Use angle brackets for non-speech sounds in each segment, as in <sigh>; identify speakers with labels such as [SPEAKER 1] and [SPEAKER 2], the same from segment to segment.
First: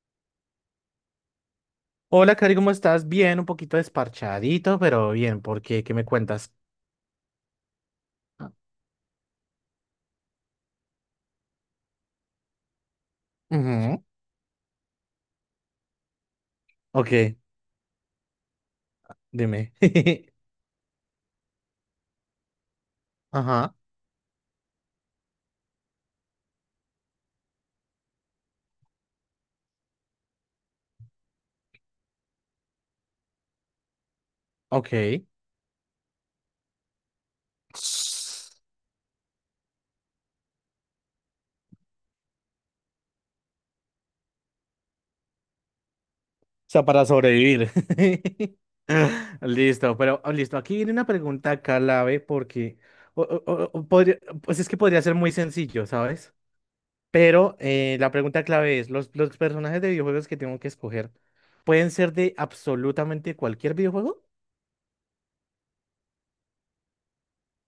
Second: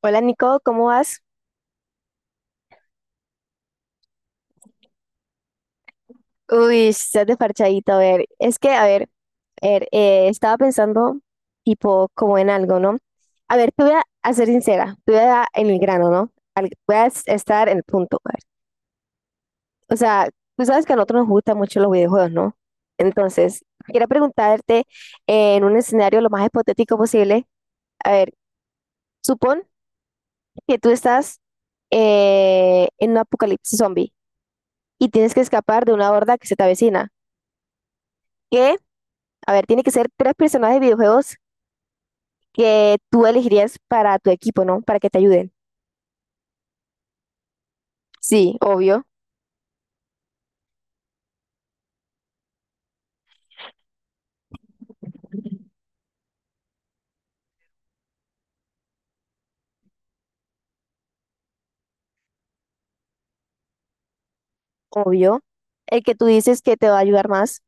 [SPEAKER 1] Hola, Nico, ¿cómo vas?
[SPEAKER 2] Hola, Cari, ¿cómo estás? Bien, un poquito desparchadito, pero bien, ¿por qué? ¿Qué me cuentas?
[SPEAKER 1] Uy, estás de parchadito, a ver,
[SPEAKER 2] Ah,
[SPEAKER 1] es que, estaba pensando tipo como en algo, ¿no? A ver, te voy
[SPEAKER 2] ujú,
[SPEAKER 1] a ser sincera, te voy a dar en el grano, ¿no? Al- voy a es-
[SPEAKER 2] ok,
[SPEAKER 1] estar en el punto, a ver.
[SPEAKER 2] dime.
[SPEAKER 1] O sea,
[SPEAKER 2] <laughs>
[SPEAKER 1] tú sabes que a nosotros nos gustan mucho los videojuegos, ¿no? Entonces,
[SPEAKER 2] Ajá,
[SPEAKER 1] quería preguntarte en un escenario lo más hipotético posible, a ver, supón que tú estás en un apocalipsis zombie y
[SPEAKER 2] ok.
[SPEAKER 1] tienes que escapar de una horda que se te avecina.
[SPEAKER 2] O
[SPEAKER 1] ¿Qué? A ver, tiene que ser tres personajes de videojuegos que tú elegirías para tu equipo, ¿no? Para que te ayuden.
[SPEAKER 2] sea, para sobrevivir.
[SPEAKER 1] Sí,
[SPEAKER 2] <laughs>
[SPEAKER 1] obvio,
[SPEAKER 2] Listo, pero listo, aquí viene una pregunta clave porque pues es que podría ser muy sencillo, ¿sabes? Pero la pregunta clave es, los personajes de videojuegos que tengo que escoger pueden ser de absolutamente cualquier videojuego?
[SPEAKER 1] obvio. El que tú dices que te va a ayudar más.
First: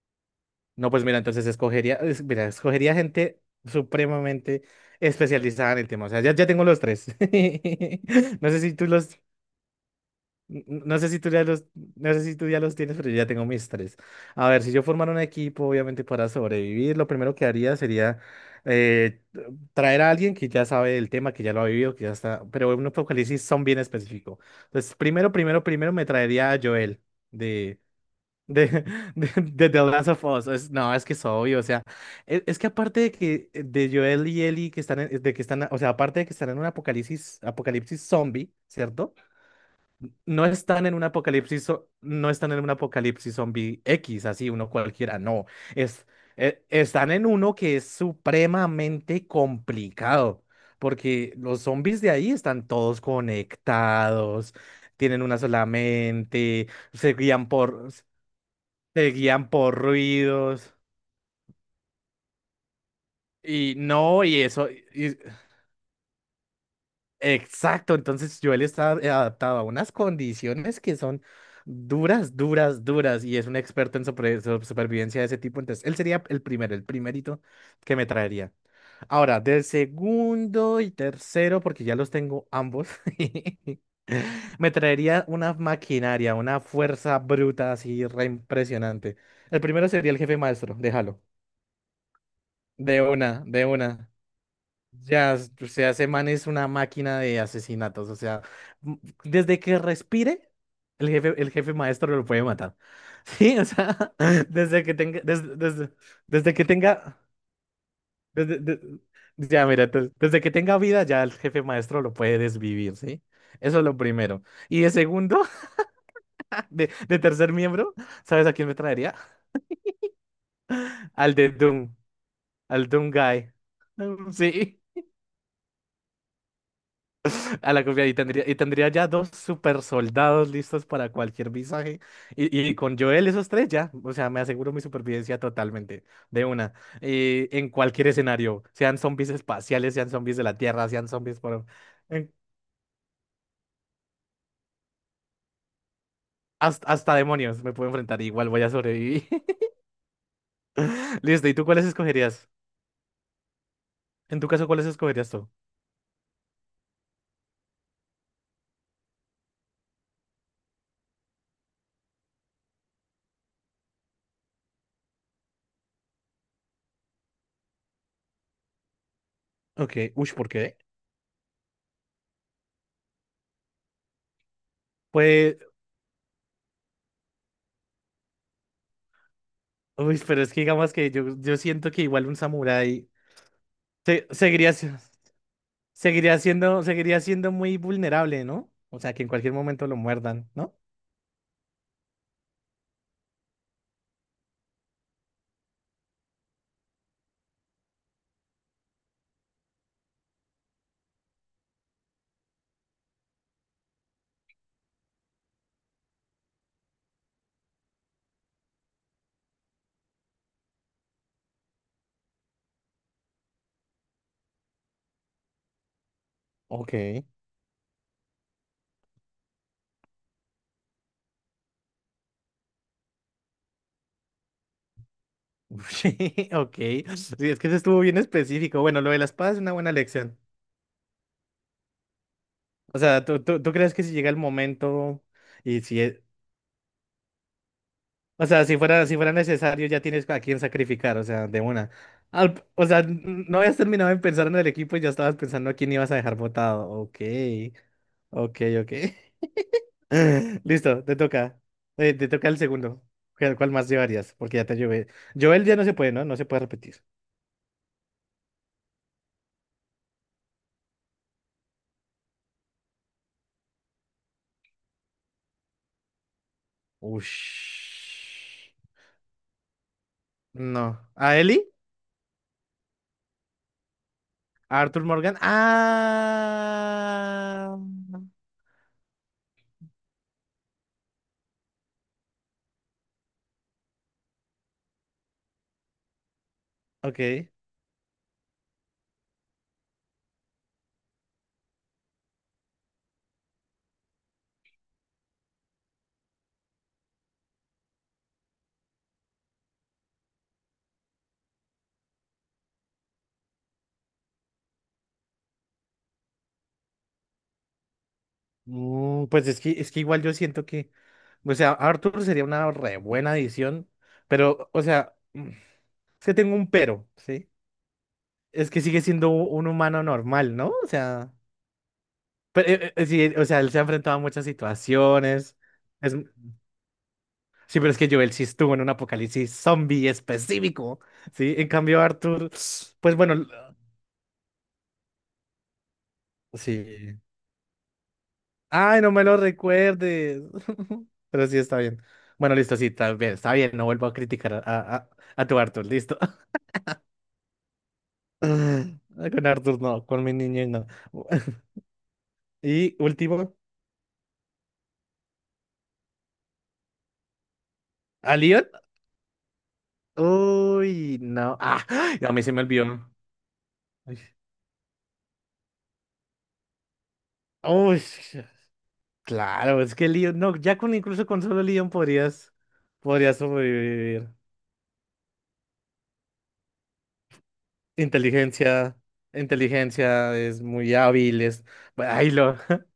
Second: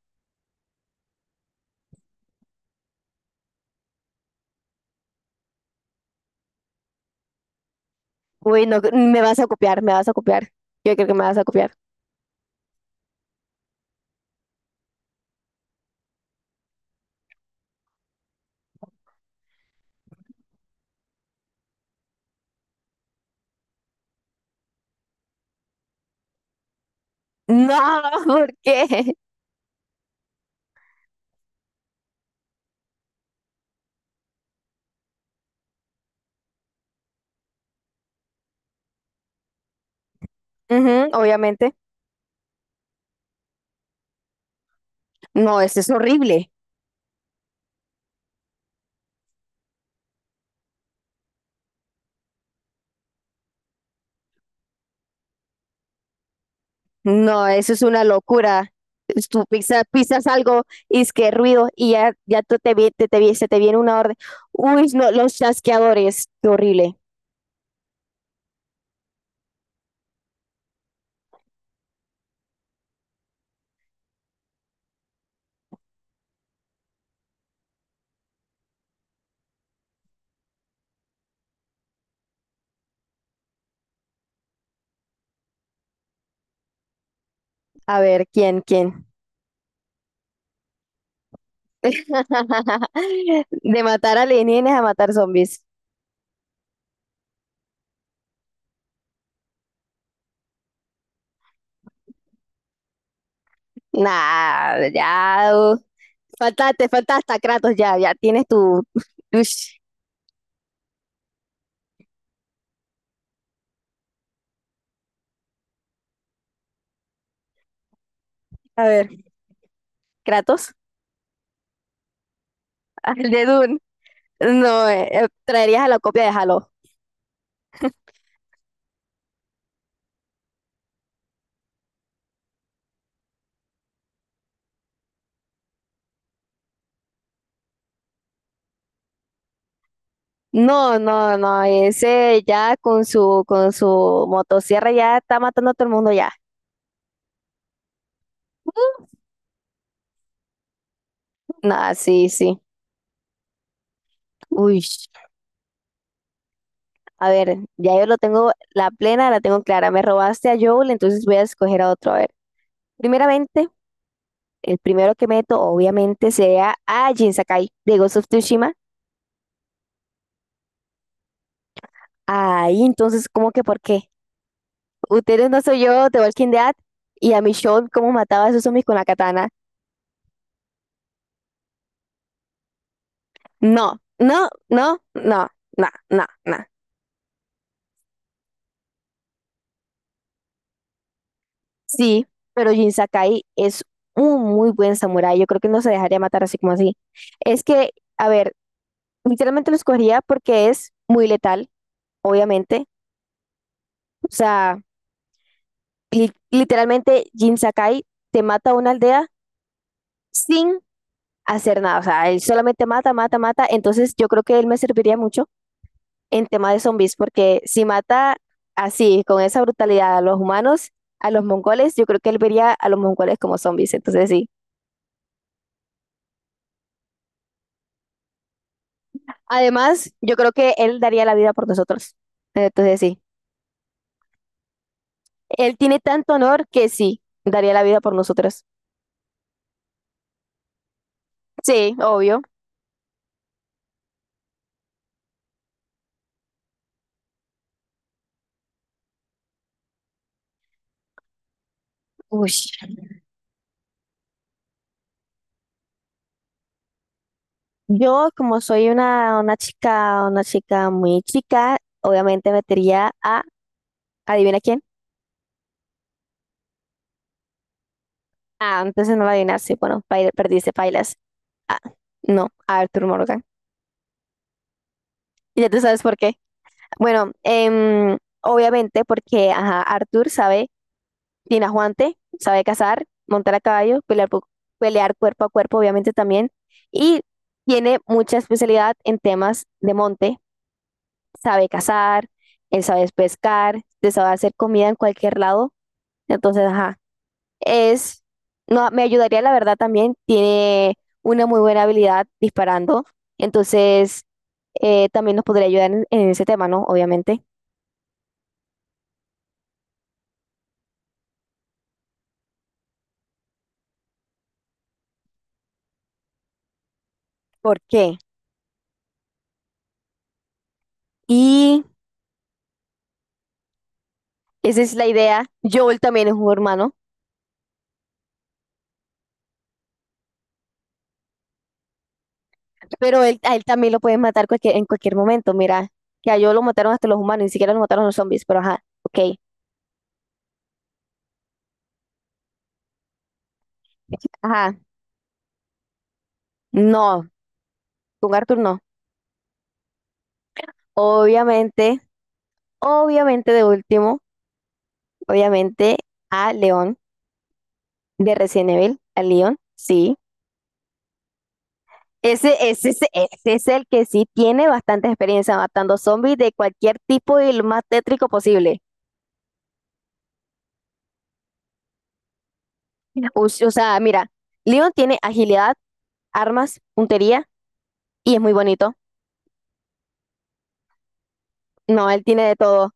[SPEAKER 2] No, pues mira, entonces escogería, mira, escogería gente supremamente especializada en el tema. O sea, ya tengo los tres. <laughs> No sé
[SPEAKER 1] Uy,
[SPEAKER 2] si
[SPEAKER 1] no,
[SPEAKER 2] tú los,
[SPEAKER 1] me vas a copiar, me vas a copiar. Yo
[SPEAKER 2] no
[SPEAKER 1] creo
[SPEAKER 2] sé
[SPEAKER 1] que
[SPEAKER 2] si
[SPEAKER 1] me
[SPEAKER 2] tú
[SPEAKER 1] vas a
[SPEAKER 2] ya los
[SPEAKER 1] copiar.
[SPEAKER 2] no sé si tú ya los tienes, pero yo ya tengo mis tres. A ver, si yo formara un equipo, obviamente para sobrevivir, lo primero que haría sería eh, traer a alguien que ya sabe el tema, que ya lo ha vivido, que ya está, pero en un apocalipsis son bien específico. Entonces, primero, primero, primero me traería a Joel
[SPEAKER 1] No, <laughs> ¿por
[SPEAKER 2] de,
[SPEAKER 1] qué?
[SPEAKER 2] <laughs> de The Last of Us. No, es que es obvio. O sea, es, que aparte de que de Joel y Ellie que de que están, o sea, aparte de que están en un apocalipsis, apocalipsis zombie, ¿cierto? No están en un
[SPEAKER 1] Ujú,
[SPEAKER 2] apocalipsis,
[SPEAKER 1] obviamente.
[SPEAKER 2] no están en un apocalipsis zombie X, así uno cualquiera. No.
[SPEAKER 1] No, eso es
[SPEAKER 2] Es,
[SPEAKER 1] horrible.
[SPEAKER 2] Están en uno que es supremamente complicado. Porque los zombies de ahí están todos conectados, tienen una sola mente, se
[SPEAKER 1] No,
[SPEAKER 2] guían
[SPEAKER 1] eso es
[SPEAKER 2] por.
[SPEAKER 1] una locura.
[SPEAKER 2] Se
[SPEAKER 1] Es tú
[SPEAKER 2] guían por
[SPEAKER 1] pisas, pisas algo
[SPEAKER 2] ruidos
[SPEAKER 1] y es que ruido y ya, ya tú te, vi- te, vi- se te
[SPEAKER 2] y
[SPEAKER 1] viene una orden.
[SPEAKER 2] no, y eso,
[SPEAKER 1] Uy, no,
[SPEAKER 2] y-
[SPEAKER 1] los chasqueadores. Qué horrible.
[SPEAKER 2] exacto, entonces Joel está adaptado a unas condiciones que son duras, duras, duras, y es un experto en supervivencia de ese tipo, entonces él sería el primero, el primerito que me traería. Ahora, del segundo y tercero, porque ya los tengo ambos, <laughs> me traería una maquinaria, una fuerza bruta
[SPEAKER 1] A
[SPEAKER 2] así re
[SPEAKER 1] ver, ¿quién?
[SPEAKER 2] impresionante. El primero sería el jefe maestro, déjalo,
[SPEAKER 1] <laughs>
[SPEAKER 2] de una, de
[SPEAKER 1] De
[SPEAKER 2] una.
[SPEAKER 1] matar alienígenas a matar
[SPEAKER 2] Ya,
[SPEAKER 1] zombies.
[SPEAKER 2] o sea, ese man es una máquina de asesinatos. O sea, m- desde que respire, el jefe maestro lo puede matar. <laughs> Sí, o sea, <laughs>
[SPEAKER 1] Nah,
[SPEAKER 2] desde que
[SPEAKER 1] ya.
[SPEAKER 2] tenga, desde que
[SPEAKER 1] Falta, te falta
[SPEAKER 2] tenga,
[SPEAKER 1] hasta Kratos, ya, ya tienes
[SPEAKER 2] desde, de-
[SPEAKER 1] tu.
[SPEAKER 2] ya,
[SPEAKER 1] Ush.
[SPEAKER 2] mira, entonces, desde que tenga vida, ya el jefe maestro lo puede desvivir, ¿sí? Eso es lo primero. Y de segundo, <laughs> de tercer miembro, ¿sabes a quién me
[SPEAKER 1] A ver,
[SPEAKER 2] traería?
[SPEAKER 1] Kratos,
[SPEAKER 2] <laughs> Al de Doom, al Doom
[SPEAKER 1] <laughs> el de
[SPEAKER 2] Guy.
[SPEAKER 1] Dune.
[SPEAKER 2] <laughs> Sí.
[SPEAKER 1] No, traerías a la copia de Halo.
[SPEAKER 2] A la copia y tendría ya dos super soldados listos para cualquier visaje. Y con Joel esos tres ya, o sea, me aseguro mi supervivencia totalmente, de una. Y en cualquier escenario, sean zombies espaciales, sean zombies de la Tierra,
[SPEAKER 1] No,
[SPEAKER 2] sean
[SPEAKER 1] no,
[SPEAKER 2] zombies
[SPEAKER 1] no,
[SPEAKER 2] por... en-
[SPEAKER 1] ese ya con su motosierra ya está matando a todo el mundo ya.
[SPEAKER 2] hasta, hasta demonios me puedo enfrentar, igual voy a sobrevivir. <laughs> Listo, ¿y tú cuáles
[SPEAKER 1] Nah, sí,
[SPEAKER 2] escogerías?
[SPEAKER 1] sí.
[SPEAKER 2] En tu caso,
[SPEAKER 1] Uy,
[SPEAKER 2] ¿cuáles escogerías tú?
[SPEAKER 1] a ver, ya yo lo tengo, la plena la tengo clara. Me robaste a Joel, entonces voy a escoger a otro. A ver, primeramente. El primero que meto, obviamente, sería a Jin Sakai de Ghost of Tsushima.
[SPEAKER 2] Ok, uy, ¿por qué?
[SPEAKER 1] Ahí, entonces, ¿cómo que por qué? Ustedes
[SPEAKER 2] Pues,
[SPEAKER 1] no soy yo de Walking Dead y a Michonne, ¿cómo mataba a esos zombies con la katana?
[SPEAKER 2] uy, pero es que digamos que yo siento que igual un samurái
[SPEAKER 1] No, no,
[SPEAKER 2] seguiría,
[SPEAKER 1] no, no, no, no,
[SPEAKER 2] seguiría
[SPEAKER 1] no.
[SPEAKER 2] siendo, seguiría siendo muy vulnerable, ¿no? O sea, que en cualquier momento lo muerdan, ¿no?
[SPEAKER 1] Sí, pero Jin Sakai es un muy buen samurái. Yo creo que no se dejaría matar así como así. Es que, a ver, literalmente lo escogería porque es muy letal, obviamente. O sea, li- literalmente Jin Sakai te mata a una aldea sin hacer nada. O sea, él solamente mata, mata, mata. Entonces yo creo que él me serviría mucho en tema de zombies,
[SPEAKER 2] Ok.
[SPEAKER 1] porque si mata así, con esa brutalidad a los humanos, a los mongoles, yo creo que él vería a los mongoles como zombies. Entonces sí.
[SPEAKER 2] <laughs> Sí, ok. Sí, es que eso estuvo bien específico. Bueno, lo de la espada es una buena
[SPEAKER 1] Además, yo
[SPEAKER 2] lección.
[SPEAKER 1] creo que él daría la vida por nosotros.
[SPEAKER 2] O
[SPEAKER 1] Entonces sí.
[SPEAKER 2] sea, tú crees que si llega el momento
[SPEAKER 1] Él
[SPEAKER 2] y
[SPEAKER 1] tiene
[SPEAKER 2] si es-
[SPEAKER 1] tanto honor que sí, daría la vida por
[SPEAKER 2] o
[SPEAKER 1] nosotros.
[SPEAKER 2] sea, si fuera, si fuera necesario, ya tienes a quién sacrificar, o sea, de una.
[SPEAKER 1] Sí, obvio.
[SPEAKER 2] O sea, no habías terminado de pensar en el equipo y ya estabas pensando a quién ibas a dejar votado. Ok, ok, ok. <laughs> Listo, te toca. Te toca
[SPEAKER 1] Uy.
[SPEAKER 2] el segundo. Cuál más llevarías? Porque ya te llevé. Joel ya no se puede, ¿no? No se puede repetir.
[SPEAKER 1] Yo, como soy una chica, una chica muy chica, obviamente metería a, adivina quién.
[SPEAKER 2] Ush.
[SPEAKER 1] Ah, entonces no va a adivinar. Sí, bueno, paila- perdiste,
[SPEAKER 2] No.
[SPEAKER 1] pailas.
[SPEAKER 2] ¿A Ellie?
[SPEAKER 1] Ah, no, Arthur Morgan.
[SPEAKER 2] ¿A Arthur Morgan?
[SPEAKER 1] Y ya tú sabes por qué. Bueno,
[SPEAKER 2] Ah.
[SPEAKER 1] obviamente porque, ajá, Arthur sabe, tiene aguante, sabe cazar, montar a caballo, pelear, pu- pelear cuerpo a cuerpo, obviamente también. Y
[SPEAKER 2] Ok.
[SPEAKER 1] tiene mucha especialidad en temas de monte. Sabe cazar, él sabe pescar, te sabe hacer comida en cualquier lado. Entonces, ajá. Es, no, me ayudaría la verdad también. Tiene una muy buena habilidad disparando. Entonces, también nos podría ayudar en ese tema, ¿no? Obviamente.
[SPEAKER 2] Mm, pues es que igual yo siento que. O sea, Arthur sería una re buena edición. Pero, o sea, mm, es que tengo un pero, ¿sí?
[SPEAKER 1] ¿Por qué?
[SPEAKER 2] Es que sigue siendo un humano normal, ¿no? O sea.
[SPEAKER 1] Y
[SPEAKER 2] Pero, sí, o sea, él se ha enfrentado a muchas
[SPEAKER 1] esa es la idea.
[SPEAKER 2] situaciones.
[SPEAKER 1] Joel
[SPEAKER 2] Es,
[SPEAKER 1] también es un hermano,
[SPEAKER 2] sí, pero es que Joel sí estuvo en un apocalipsis zombie específico, ¿sí? En cambio, Arthur, pues
[SPEAKER 1] pero
[SPEAKER 2] bueno,
[SPEAKER 1] él, a él también lo pueden matar cualquier- en cualquier momento. Mira, que a Joel lo mataron hasta los
[SPEAKER 2] sí.
[SPEAKER 1] humanos, ni siquiera lo mataron los zombies, pero ajá,
[SPEAKER 2] Ay, no
[SPEAKER 1] ok.
[SPEAKER 2] me lo recuerdes. <laughs> Pero sí, está bien. Bueno, listo, sí, está bien, está bien. No vuelvo a criticar
[SPEAKER 1] Ajá,
[SPEAKER 2] a tu Arthur, listo. <laughs>
[SPEAKER 1] no, con Arthur no.
[SPEAKER 2] Con Arthur no, con mi niño no. <laughs>
[SPEAKER 1] Obviamente,
[SPEAKER 2] Y
[SPEAKER 1] obviamente
[SPEAKER 2] último,
[SPEAKER 1] de último, obviamente a León. De
[SPEAKER 2] ¿a Leon?
[SPEAKER 1] Resident Evil, a Leon, sí.
[SPEAKER 2] Uy, no. Ah, <gasps> a mí se
[SPEAKER 1] Ese,
[SPEAKER 2] me
[SPEAKER 1] ese, ese,
[SPEAKER 2] olvidó.
[SPEAKER 1] ese es el que
[SPEAKER 2] Uy.
[SPEAKER 1] sí tiene bastante experiencia matando zombies de cualquier tipo y el más
[SPEAKER 2] Uy.
[SPEAKER 1] tétrico posible.
[SPEAKER 2] Claro, es que el Leon, no, ya con incluso con solo Leon podrías
[SPEAKER 1] O sea, mira,
[SPEAKER 2] sobrevivir.
[SPEAKER 1] Leon tiene agilidad, armas, puntería y es muy bonito.
[SPEAKER 2] Inteligencia, inteligencia es muy hábil, es,
[SPEAKER 1] No, él
[SPEAKER 2] ay,
[SPEAKER 1] tiene de
[SPEAKER 2] lo,
[SPEAKER 1] todo.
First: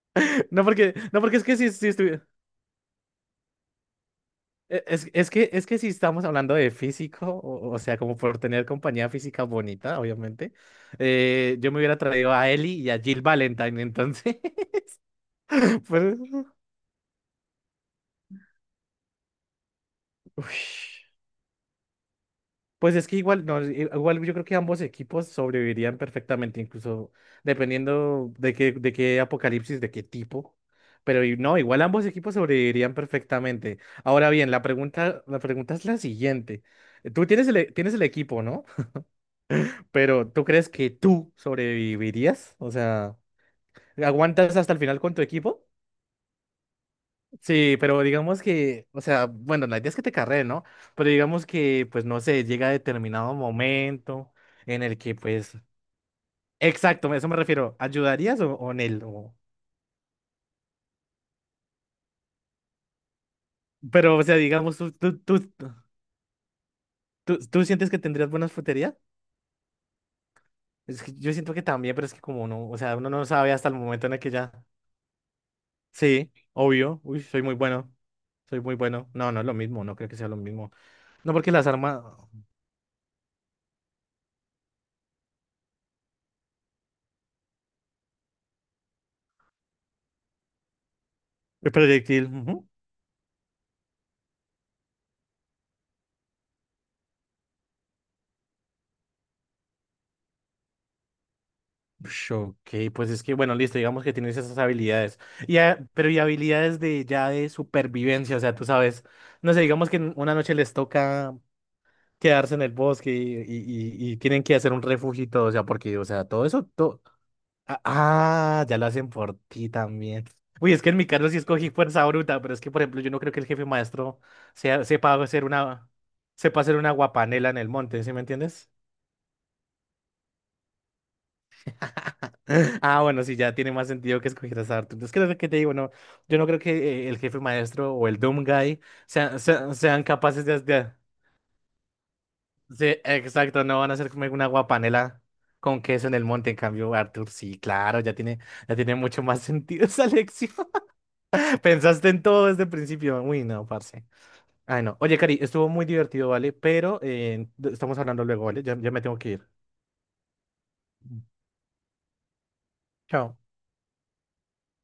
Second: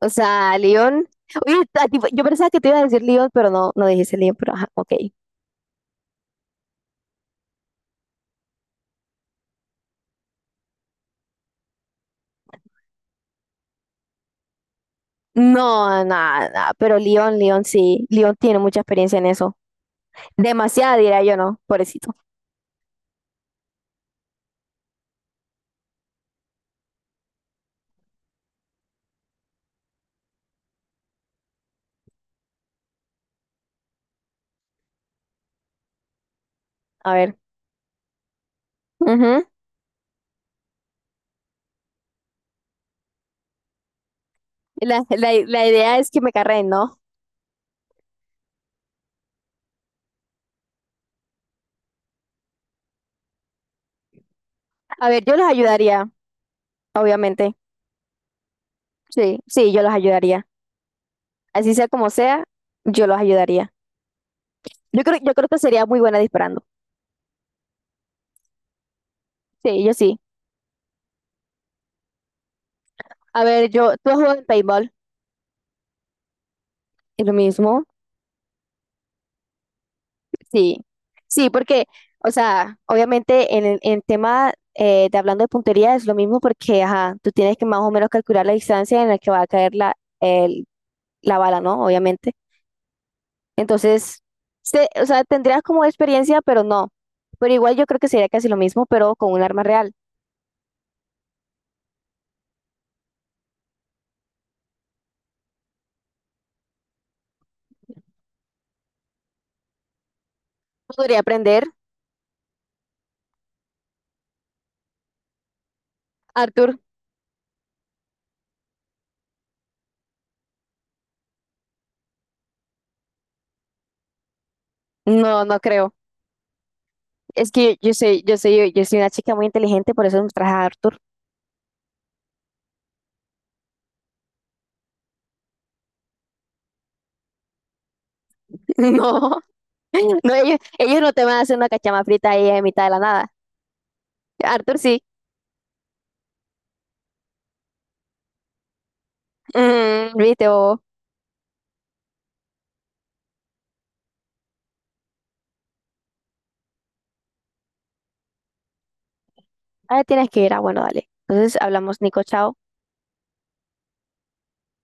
[SPEAKER 1] O
[SPEAKER 2] <laughs>
[SPEAKER 1] sea,
[SPEAKER 2] no porque,
[SPEAKER 1] Leon.
[SPEAKER 2] no porque es
[SPEAKER 1] Oye,
[SPEAKER 2] que si,
[SPEAKER 1] a ti- yo pensaba que te iba a decir Leon, pero no, no dijiste Leon, pero ajá, ok.
[SPEAKER 2] es que si estamos hablando de físico, o sea, como por tener compañía física bonita, obviamente, yo me hubiera traído a Ellie y a Jill Valentine, entonces, <laughs>
[SPEAKER 1] No,
[SPEAKER 2] pues,
[SPEAKER 1] nada, nada, pero Leon, Leon sí. Leon tiene mucha experiencia en eso.
[SPEAKER 2] uy.
[SPEAKER 1] Demasiada, diría yo, no, pobrecito.
[SPEAKER 2] Pues es que igual, no, igual yo creo que ambos equipos sobrevivirían perfectamente, incluso dependiendo de de qué apocalipsis, de qué tipo. Pero no, igual ambos equipos sobrevivirían perfectamente. Ahora bien, la pregunta es la siguiente.
[SPEAKER 1] A
[SPEAKER 2] Tú
[SPEAKER 1] ver.
[SPEAKER 2] tienes tienes el equipo, ¿no?
[SPEAKER 1] Ujú.
[SPEAKER 2] Pero ¿tú crees que tú sobrevivirías? O sea, ¿aguantas hasta el final
[SPEAKER 1] La,
[SPEAKER 2] con tu
[SPEAKER 1] la,
[SPEAKER 2] equipo?
[SPEAKER 1] la idea es que me carreen, ¿no?
[SPEAKER 2] Sí, pero digamos que, o sea, bueno, la idea es que te carreen, ¿no? Pero digamos que, pues no sé, llega determinado momento en el
[SPEAKER 1] A
[SPEAKER 2] que
[SPEAKER 1] ver, yo los
[SPEAKER 2] pues
[SPEAKER 1] ayudaría,
[SPEAKER 2] exacto, a eso me
[SPEAKER 1] obviamente.
[SPEAKER 2] refiero. ¿Ayudarías o en él?
[SPEAKER 1] Sí, sí, yo los ayudaría. Así sea como sea, yo los ayudaría.
[SPEAKER 2] Pero, o sea, digamos,
[SPEAKER 1] Yo creo, yo creo que sería muy buena disparando.
[SPEAKER 2] tú, tú sientes que tendrías buena fruterías?
[SPEAKER 1] Sí, yo sí.
[SPEAKER 2] Es que yo siento que también, pero es que como no, o sea, uno no
[SPEAKER 1] A
[SPEAKER 2] sabe hasta
[SPEAKER 1] ver,
[SPEAKER 2] el
[SPEAKER 1] yo,
[SPEAKER 2] momento
[SPEAKER 1] tú has
[SPEAKER 2] en el que
[SPEAKER 1] jugado en
[SPEAKER 2] ya.
[SPEAKER 1] paintball,
[SPEAKER 2] Sí, obvio. Uy,
[SPEAKER 1] es lo
[SPEAKER 2] soy muy
[SPEAKER 1] mismo.
[SPEAKER 2] bueno. Soy muy bueno. No, no es lo mismo, no creo que sea lo mismo.
[SPEAKER 1] Sí,
[SPEAKER 2] No,
[SPEAKER 1] sí,
[SPEAKER 2] porque las
[SPEAKER 1] porque,
[SPEAKER 2] armas.
[SPEAKER 1] o sea, obviamente en el en tema de hablando de puntería es lo mismo porque, ajá, tú tienes que más o menos calcular la distancia en la que va a caer la, el- la bala,
[SPEAKER 2] El
[SPEAKER 1] ¿no?
[SPEAKER 2] proyectil.
[SPEAKER 1] Obviamente.
[SPEAKER 2] Ujú.
[SPEAKER 1] Entonces, se- o sea, tendrías como experiencia, pero no. Pero igual yo creo que sería casi lo mismo, pero con un arma real.
[SPEAKER 2] Ush, ok, pues es que, bueno, listo, digamos que tienes esas habilidades. Ah, pero y habilidades de ya de supervivencia, o sea, tú sabes. No sé, digamos que en una noche les
[SPEAKER 1] ¿Podría
[SPEAKER 2] toca.
[SPEAKER 1] aprender,
[SPEAKER 2] Quedarse en el bosque y tienen que hacer un refugio y todo, o sea, porque, o sea, todo eso,
[SPEAKER 1] Arthur?
[SPEAKER 2] todo... Ah, ah, ya lo hacen por ti también. Uy, es que en mi caso sí escogí fuerza bruta, pero es que, por ejemplo, yo no creo que el jefe maestro sepa hacer
[SPEAKER 1] No, no creo.
[SPEAKER 2] sepa hacer una
[SPEAKER 1] Es
[SPEAKER 2] guapanela en el
[SPEAKER 1] que yo, yo
[SPEAKER 2] monte, ¿sí me
[SPEAKER 1] soy, yo
[SPEAKER 2] entiendes?
[SPEAKER 1] soy, yo soy una chica muy inteligente, por eso me traje a Arthur.
[SPEAKER 2] <laughs> Ah, bueno, sí, ya tiene más sentido que escoger esa arte. Es que es lo que te digo. No, yo no creo que el jefe maestro o el Doom Guy
[SPEAKER 1] <laughs>
[SPEAKER 2] sean
[SPEAKER 1] No, no,
[SPEAKER 2] capaces de
[SPEAKER 1] ellos,
[SPEAKER 2] hacer.
[SPEAKER 1] ellos no te van a hacer una cachama frita ahí en mitad
[SPEAKER 2] Sí,
[SPEAKER 1] de la nada.
[SPEAKER 2] exacto, no van a hacer como una
[SPEAKER 1] Arthur sí.
[SPEAKER 2] guapanela con queso en el monte. En cambio, Arthur, sí, claro, ya tiene mucho más <laughs> sentido esa
[SPEAKER 1] Mm, viste,
[SPEAKER 2] lección.
[SPEAKER 1] o,
[SPEAKER 2] <laughs> Pensaste en todo desde el principio. Uy, no, parce. Ay, no. Oye, Cari, estuvo muy divertido, ¿vale? Pero estamos hablando luego, ¿vale? Ya, ya me tengo que ir.
[SPEAKER 1] ah, tienes que ir, ah, bueno, dale. Entonces hablamos, Nico, chao.
[SPEAKER 2] Chao.